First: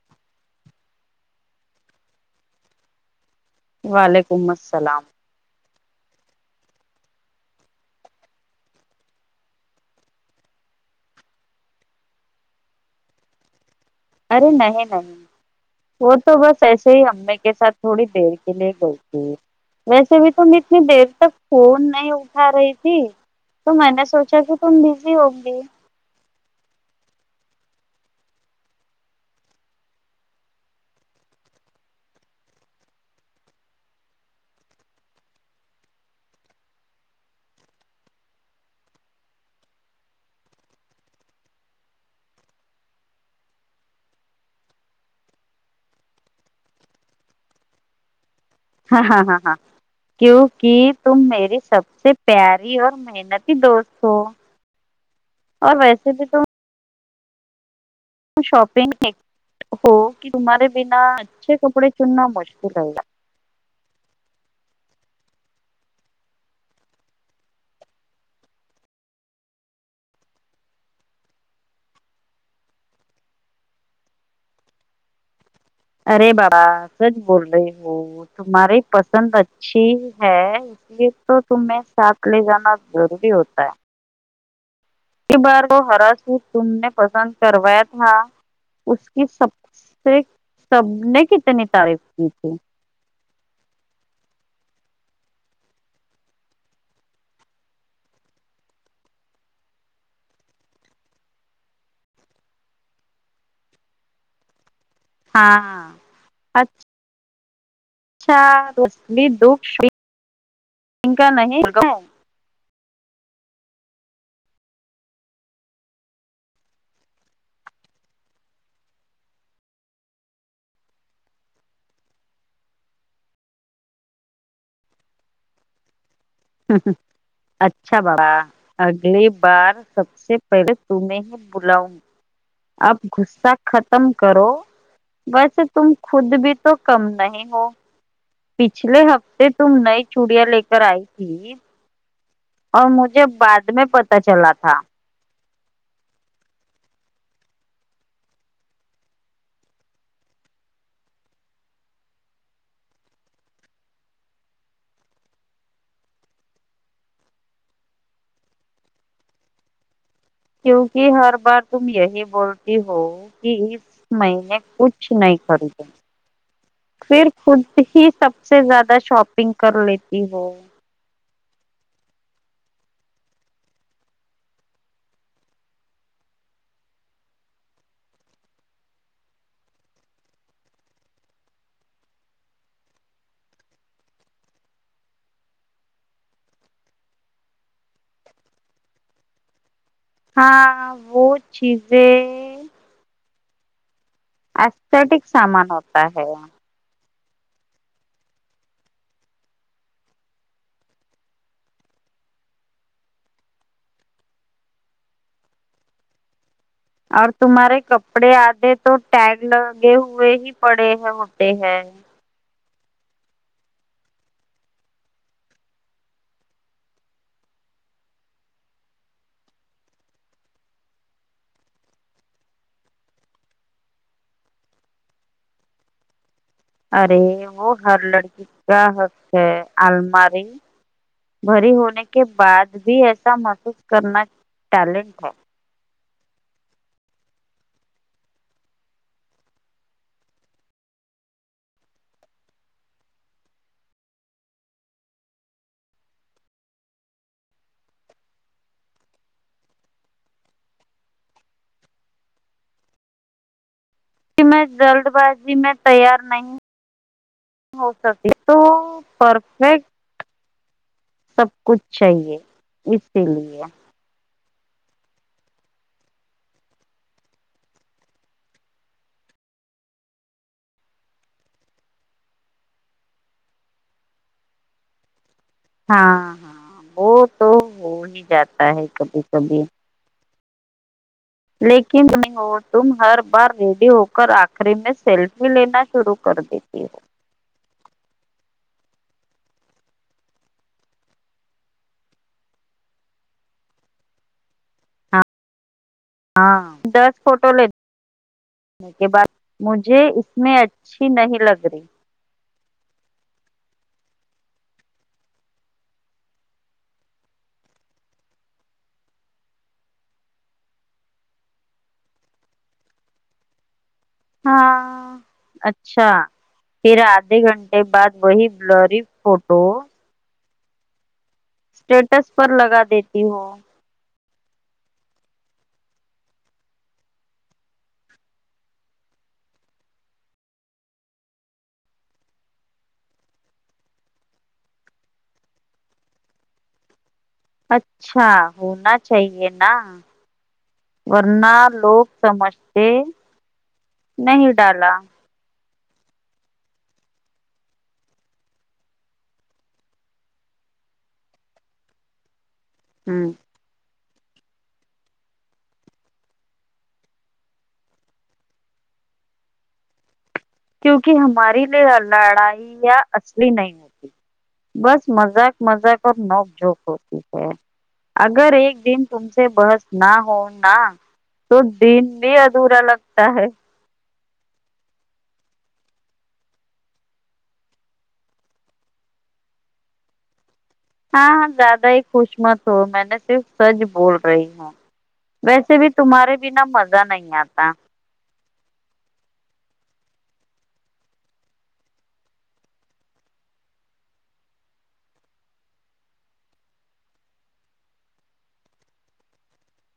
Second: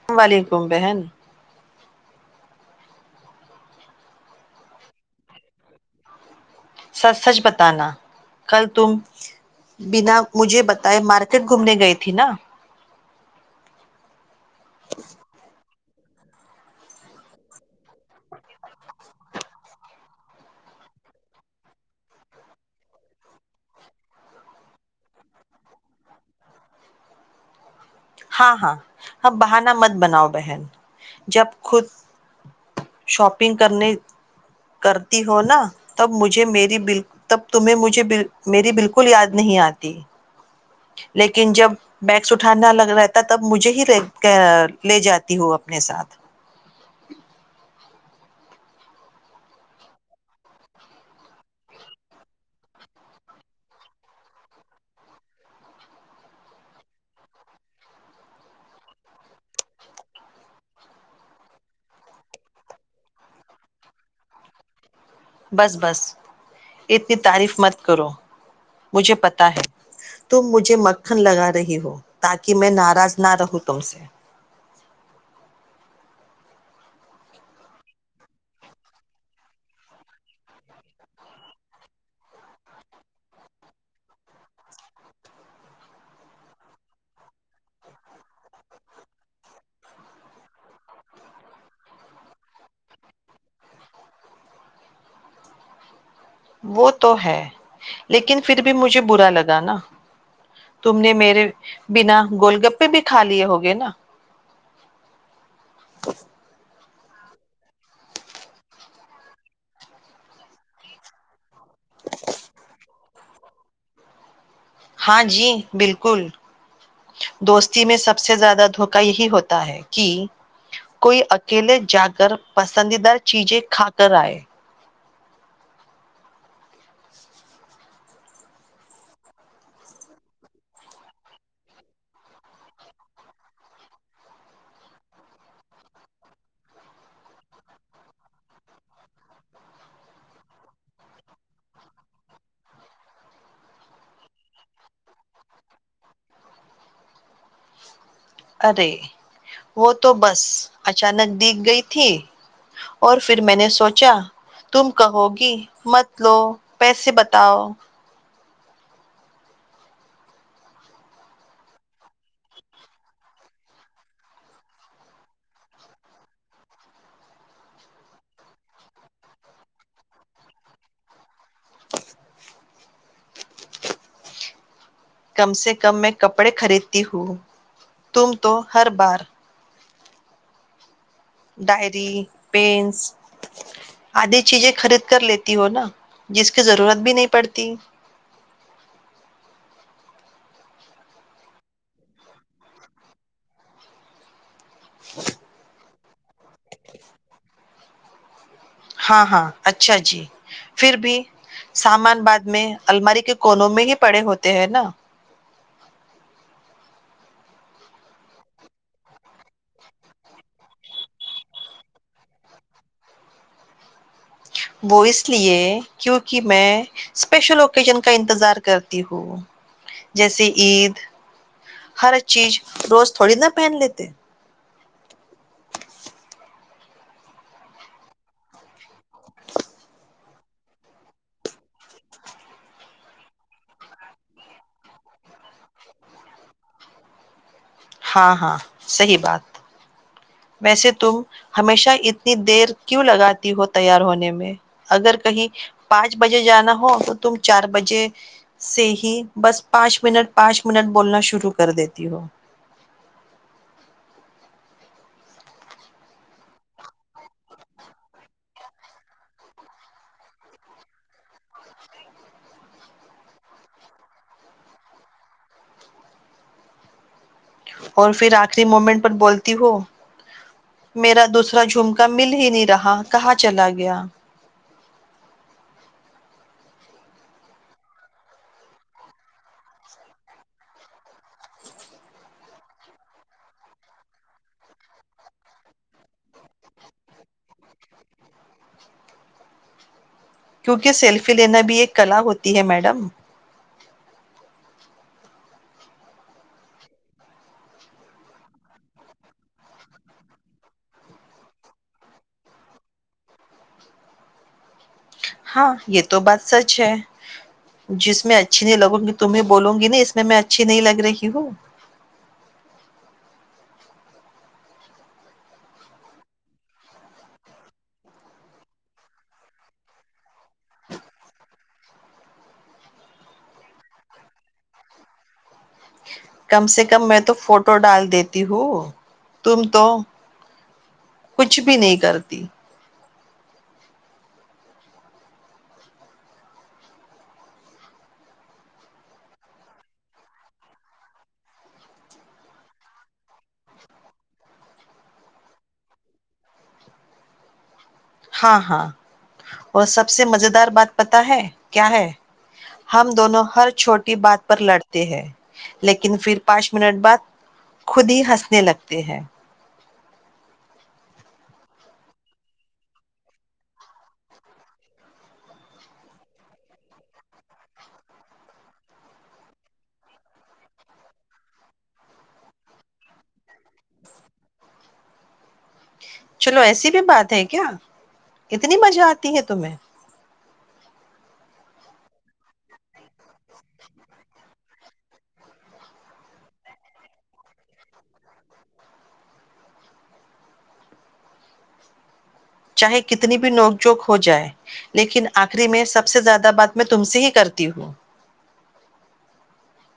السلام علیکم بہن وعلیکم السلام سچ سچ بتانا کل تم بنا مجھے بتائے مارکیٹ گھومنے گئے تھی نا ارے نہیں نہیں وہ تو بس ایسے ہی امی کے ساتھ تھوڑی دیر کے لیے گئی تھی ویسے بھی تم اتنی دیر تک فون نہیں اٹھا رہی تھی تو میں نے سوچا کہ تم بزی ہو گی ہاں ہاں اب بہانا مت بناؤ بہن جب خود شاپنگ کرنے کرتی ہو نا تب مجھے م ب تب تمیں مجھے میری بالکل یاد نہیں آتی لیکن جب بیگس اٹھانا لگ رہتا تب مجھے ہی لے جاتی ہوں اپنے ساتھ ہاں ہاں ہاں ہاں کیوںک تم میری سب سے پیاری اور محنتی دوست ہو اور ویسے بھی تم ت شاپنگ ایک ہو کہ تمہارے بنا اچھے کپڑے چننا مشکل رہے گا بس بس اتنی تعریف مت کرو مجھے پتا ہے تم مجھے مکھن لگا رہی ہو تاکہ میں ناراض نہ رہوں تم سے ارے باڑا سچ بول رہی ہو تمہاری پسند اچھی ہے اس لیے تو تمیں ساتھ لے جانا ضروری ہوتا ہے بار وہ ہرا س تم نے پسند کروایا تھا اس کی سب سے سب نے کتنی تعریف کی تھی وہ تو ہے لیکن پھر بھی مجھے برا لگا نا تم نے میرے بنا گول گپے بھی کھا لیے ہوگے نا ہاں اچھ ار دکا نہیں [inaudible] ہاں جی بالکل دوستی میں سب سے زیادہ دھوکا یہی ہوتا ہے کہ کوئی اکیلے جا کر پسندیدہ چیزیں کھا کر آئے ہ ہ اچھا اچھا بڑا اگلی بار سب سے پہلے تمہیں ہی بلاؤں اب غصہ ختم کرو ویسے تم خود بھی تو کم نہیں ہو پچھلے ہفتے تم نئی چوڑیاں لے کر آئی تھی اور مجھے بعد میں پت چلا تھا ارے وہ تو بس اچانک دکھ گئی تھی اور پھر میں نے سوچا تم کہو گی مت لو پیسے بتاؤ کیونکہ ہر بار تم یہی بولتی ہو کہ اس مہینے کچھ نہیں خریدیں پھر خود ہی سب سے زیادہ شاپنگ کر لیتی ہو کم سے کم میں کپڑے خریدتی ہوں تم تو ہر بار ڈائری پینس آدی چیزیں خرید کر لیتی ہو نا جس کی ضرورت بھی نہیں پڑتی ہاں وہ چیزیں اچ [inaudible] سٹیک سامان ہوتا ہے ہاں ہاں اچھا جی پھر بھی سامان باد میں الماری کے کونوں میں ہی پڑے ہوتے ہیں نا اور تمہارے کپڑے آدھے تو ٹگ لگے ہوئے ہی پڑے ہوتے ہیں وہ اس لیے کیونکہ میں اسپیشل اوکیجن کا انتظار کرتی ہوں جیسے عید ہر چیز روز تھوڑی نہ پہن لیتے ارے وہ ہر لڑکی کا حق ہے الماری بھری ہونے کے بعد بھی ایسا محسوس کرنا ٹیلنٹ ہے ہاں ہاں صحی بات ویسے تم ہمیشہ اتنی دیر کیوں لگاتی ہو تیار ہونے میں اگر کہیں پانچ بجے جانا ہو تو تم چار بجے سے ہی بس پانچ منٹ پانچ منٹ بولنا شروع کر دیتی ہو میں جلد بازی میں تیار نہیں ہو سک تو پرفیکٹ سب کچھ چاہیے اسی لیے اور پھر آخری مومنٹ پر بولتی ہو میرا دوسرا جھومکا مل ہی نہیں رہا کہاں چلا گیا ہاں ہاں وہ تو ہو ہی جاتا ہے کبھی کبھی لیکن اور تم ہر بار ریڈی ہوک آخری میں سیلفی لینا شروع کر دیتی ہو کیونکہ سیلفی لینا بھی ایک کلا ہوتی ہے میڈم ہاں ہاں دس فوٹو ل کے بعد مجھے اس میں اچھی نہیں لگ رہی ہاں یہ تو بات سچ ہے جس میں اچھی نہیں لگوں گی تمیں بولوں گی نا اس میں میں اچھی نہیں لگ رہی ہوں ہاں اچھا پھر آدھے گھنٹے بعد وہی بلری فوٹو اسٹیٹس پر لگا دیتی ہوں کم سے کم میں تو فوٹو ڈال دیتی ہوں تم تو کچھ بھی نہیں کرتی اچھا ہونا چاہے نا ورنہ لوگ سمجھتے نہیں ڈالا ہاں ہاں اور سب سے مز دار بات پتا ہے کیا ہے ہم ہ دونوں ہر چھوٹے بات پر لڑتے ہیں لیکن پھر پانچ منٹ بعد خود ہی ہنسنے لگتے ہیں کیونکہ ہمارے لیے لڑائی یا اصلی نہیں ہوتی بس مذاق مذاق اور نوک جھوک ہوتی ہے اگر ایک دن تم سے بحس نہ ہونا تو دن بھی ادھورا لگتا ہے چلو ایسی بھی بات ہے کیا اتنی مزہ آتی ہے تمہیں ہاں ہاں زیادہ ہی خوش مت ہو میں نے صرف سج بول رہی ہوں ویسے بھی تمہارے بنا مزہ نہیں آتا چاہے کتنی بھی نوک جوک ہو جائے لیکن آخری میں سب سے زیادہ بات میں تم سے ہی کرتی ہوں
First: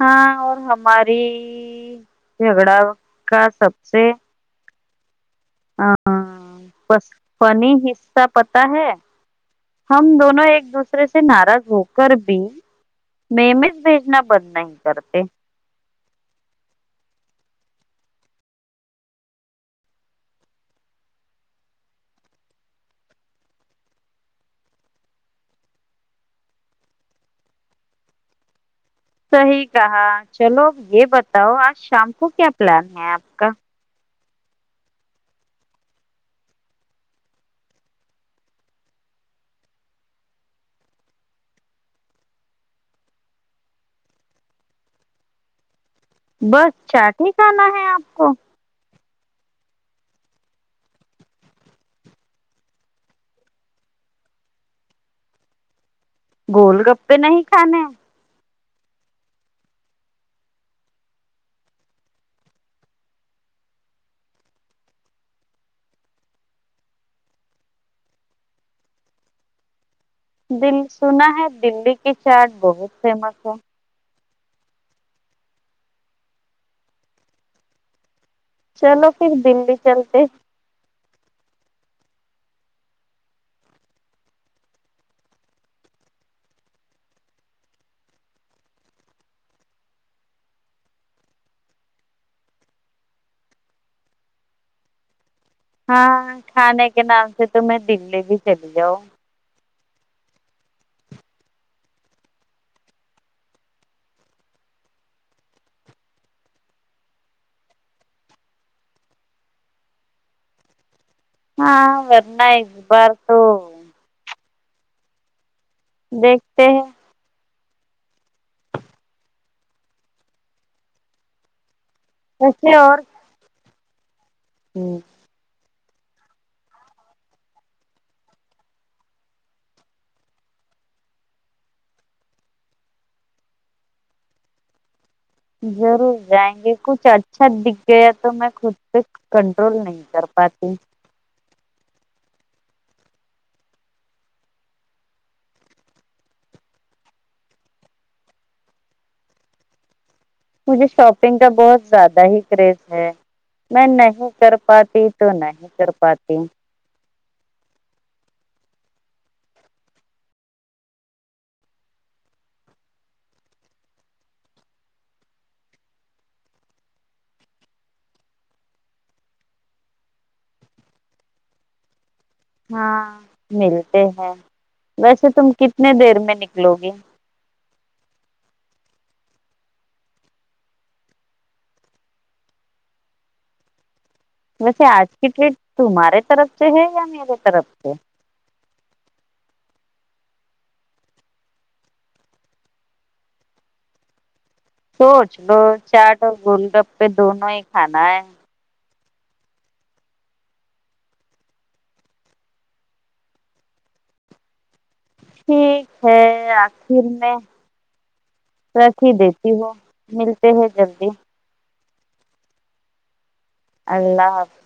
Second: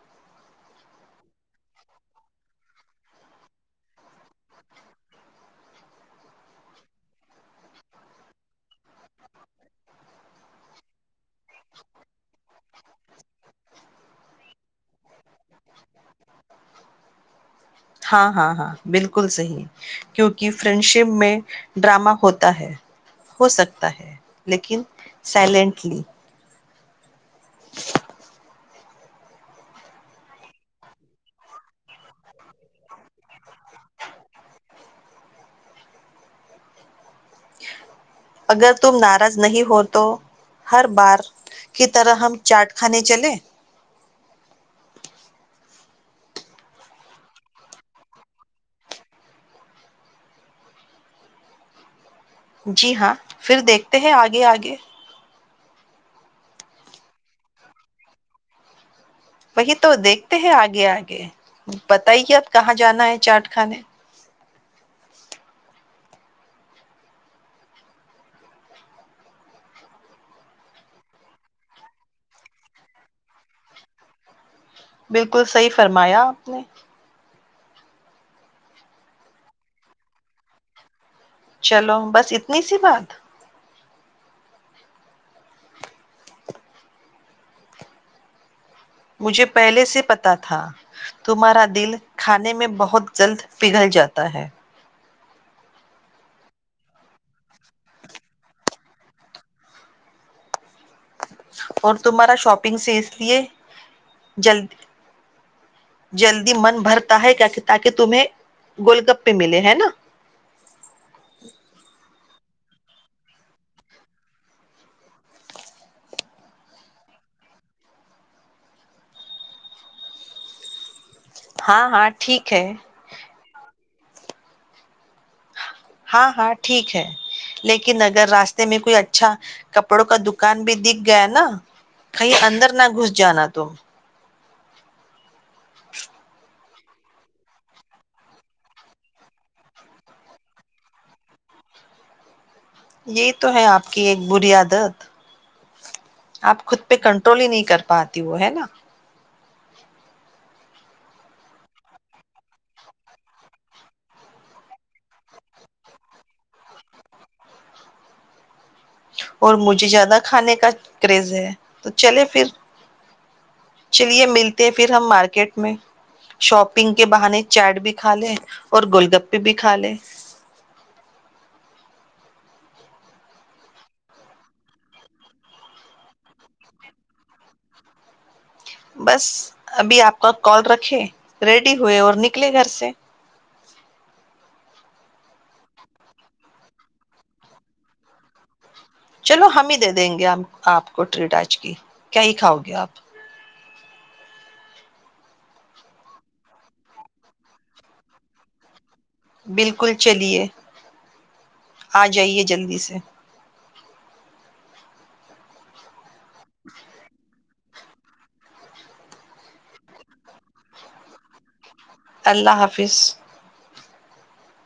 ہاں اور ہماری جھگڑا کا سب سے ہ فنی حصہ پت ہے ہم دونوں ایک دوسرے سے ناراض ہو کر بھی م میںز بھیجنا بند نہیں کرتے ہاں ہاں ہاں بالکل صحیح کیونکہ فرینڈ شپ میں ڈرامہ ہوتا ہے ہو سکتا ہے لیکن سائلینٹلی صحی کہا چلو یہ بتاؤ آج شام کو کیا پلان ہے آپ کا اگر تم ناراض نہیں ہو تو ہر بار کی طرح ہم چاٹ کھانے چلیں بس چاٹ ہی کاننا ہے آپ کو جی ہاں پھر دیکھتے ہیں آگے آگے گول گپے نہیں کھانے وہی تو دیکھتے ہیں آگے آگے پت ہی اب کہاں جانا ہے چاٹ خانے دل سنا ہے دلی کی چاٹ بہت فیمس ہے بالکل صحیح فرمایا آپ نے چلو پھر دنلی چلتے چلو بس اتنی سی بات مجھے پہلے سے پتا تھا تمہارا دل کھانے میں بہت جلد پگھل جاتا ہے ہاں کھانے کے نام سے تو میں دلی بھی چلی جاؤں اور تمہارا شاپنگ سے اس لیے جلدی من بھرتا ہے تاکہ تمہیں گول گپ پہ ملے ہے نا ہاں ن بر تو دیکھتے ہیں [inaudible] ہاں ہاں ٹھیک ہے ہوں ہاں ہاں ٹھیک ہے لیکن اگر راستے میں کوئی اچھا کپڑوں کا دکان بھی دکھ گیا نا کہیں اندر نہ گھس جانا تم ضرور جائیں گے کچھ اچھا دکھ گیا تو میں خود پہ کنٹرول نہیں کر پاتی یہ تو ہے آپ کی ایک بری عدت آپ خود پہ کنٹرول ہی نہیں کر پاتی وہ ہے نا مجھے شاپنگ کا بہت زیادہ ہی کریز ہے میں نہیں کر پاتی تو نہیں کر پاتی اور مجھے زیادہ کھانے کا کریز ہے تو چلے پھر چلیے ملتے ہیں پھر ہم مارکیٹ میں شاپنگ کے بہانے چیٹ بھی کھا لے اور گول گپے بھی کھا لے ہاں ملتے ہیں ویسے تم کتنے دیر میں نکلو گے بس ابھی آپ کا کال رکھے ریڈی ہوئے اور نکلے گھر سے ویسے آج کی ڈیٹ تمہارے طرف سے ہے یا میرے طرف سے چلو ہم ہی دے دیں گے آپ کو ٹریٹ آچ کی کیا ہی کھاؤ گے آپ سوچ لو چاٹ اور گول گپے دونوں ہی کھانا ہے بالکل چلیے آ جائیے جلدی سے ہوں آخر میں رکھ ہی دیتی ہو ملتے ہیں جلدی اللہ حافظ اللہف [unintelligible]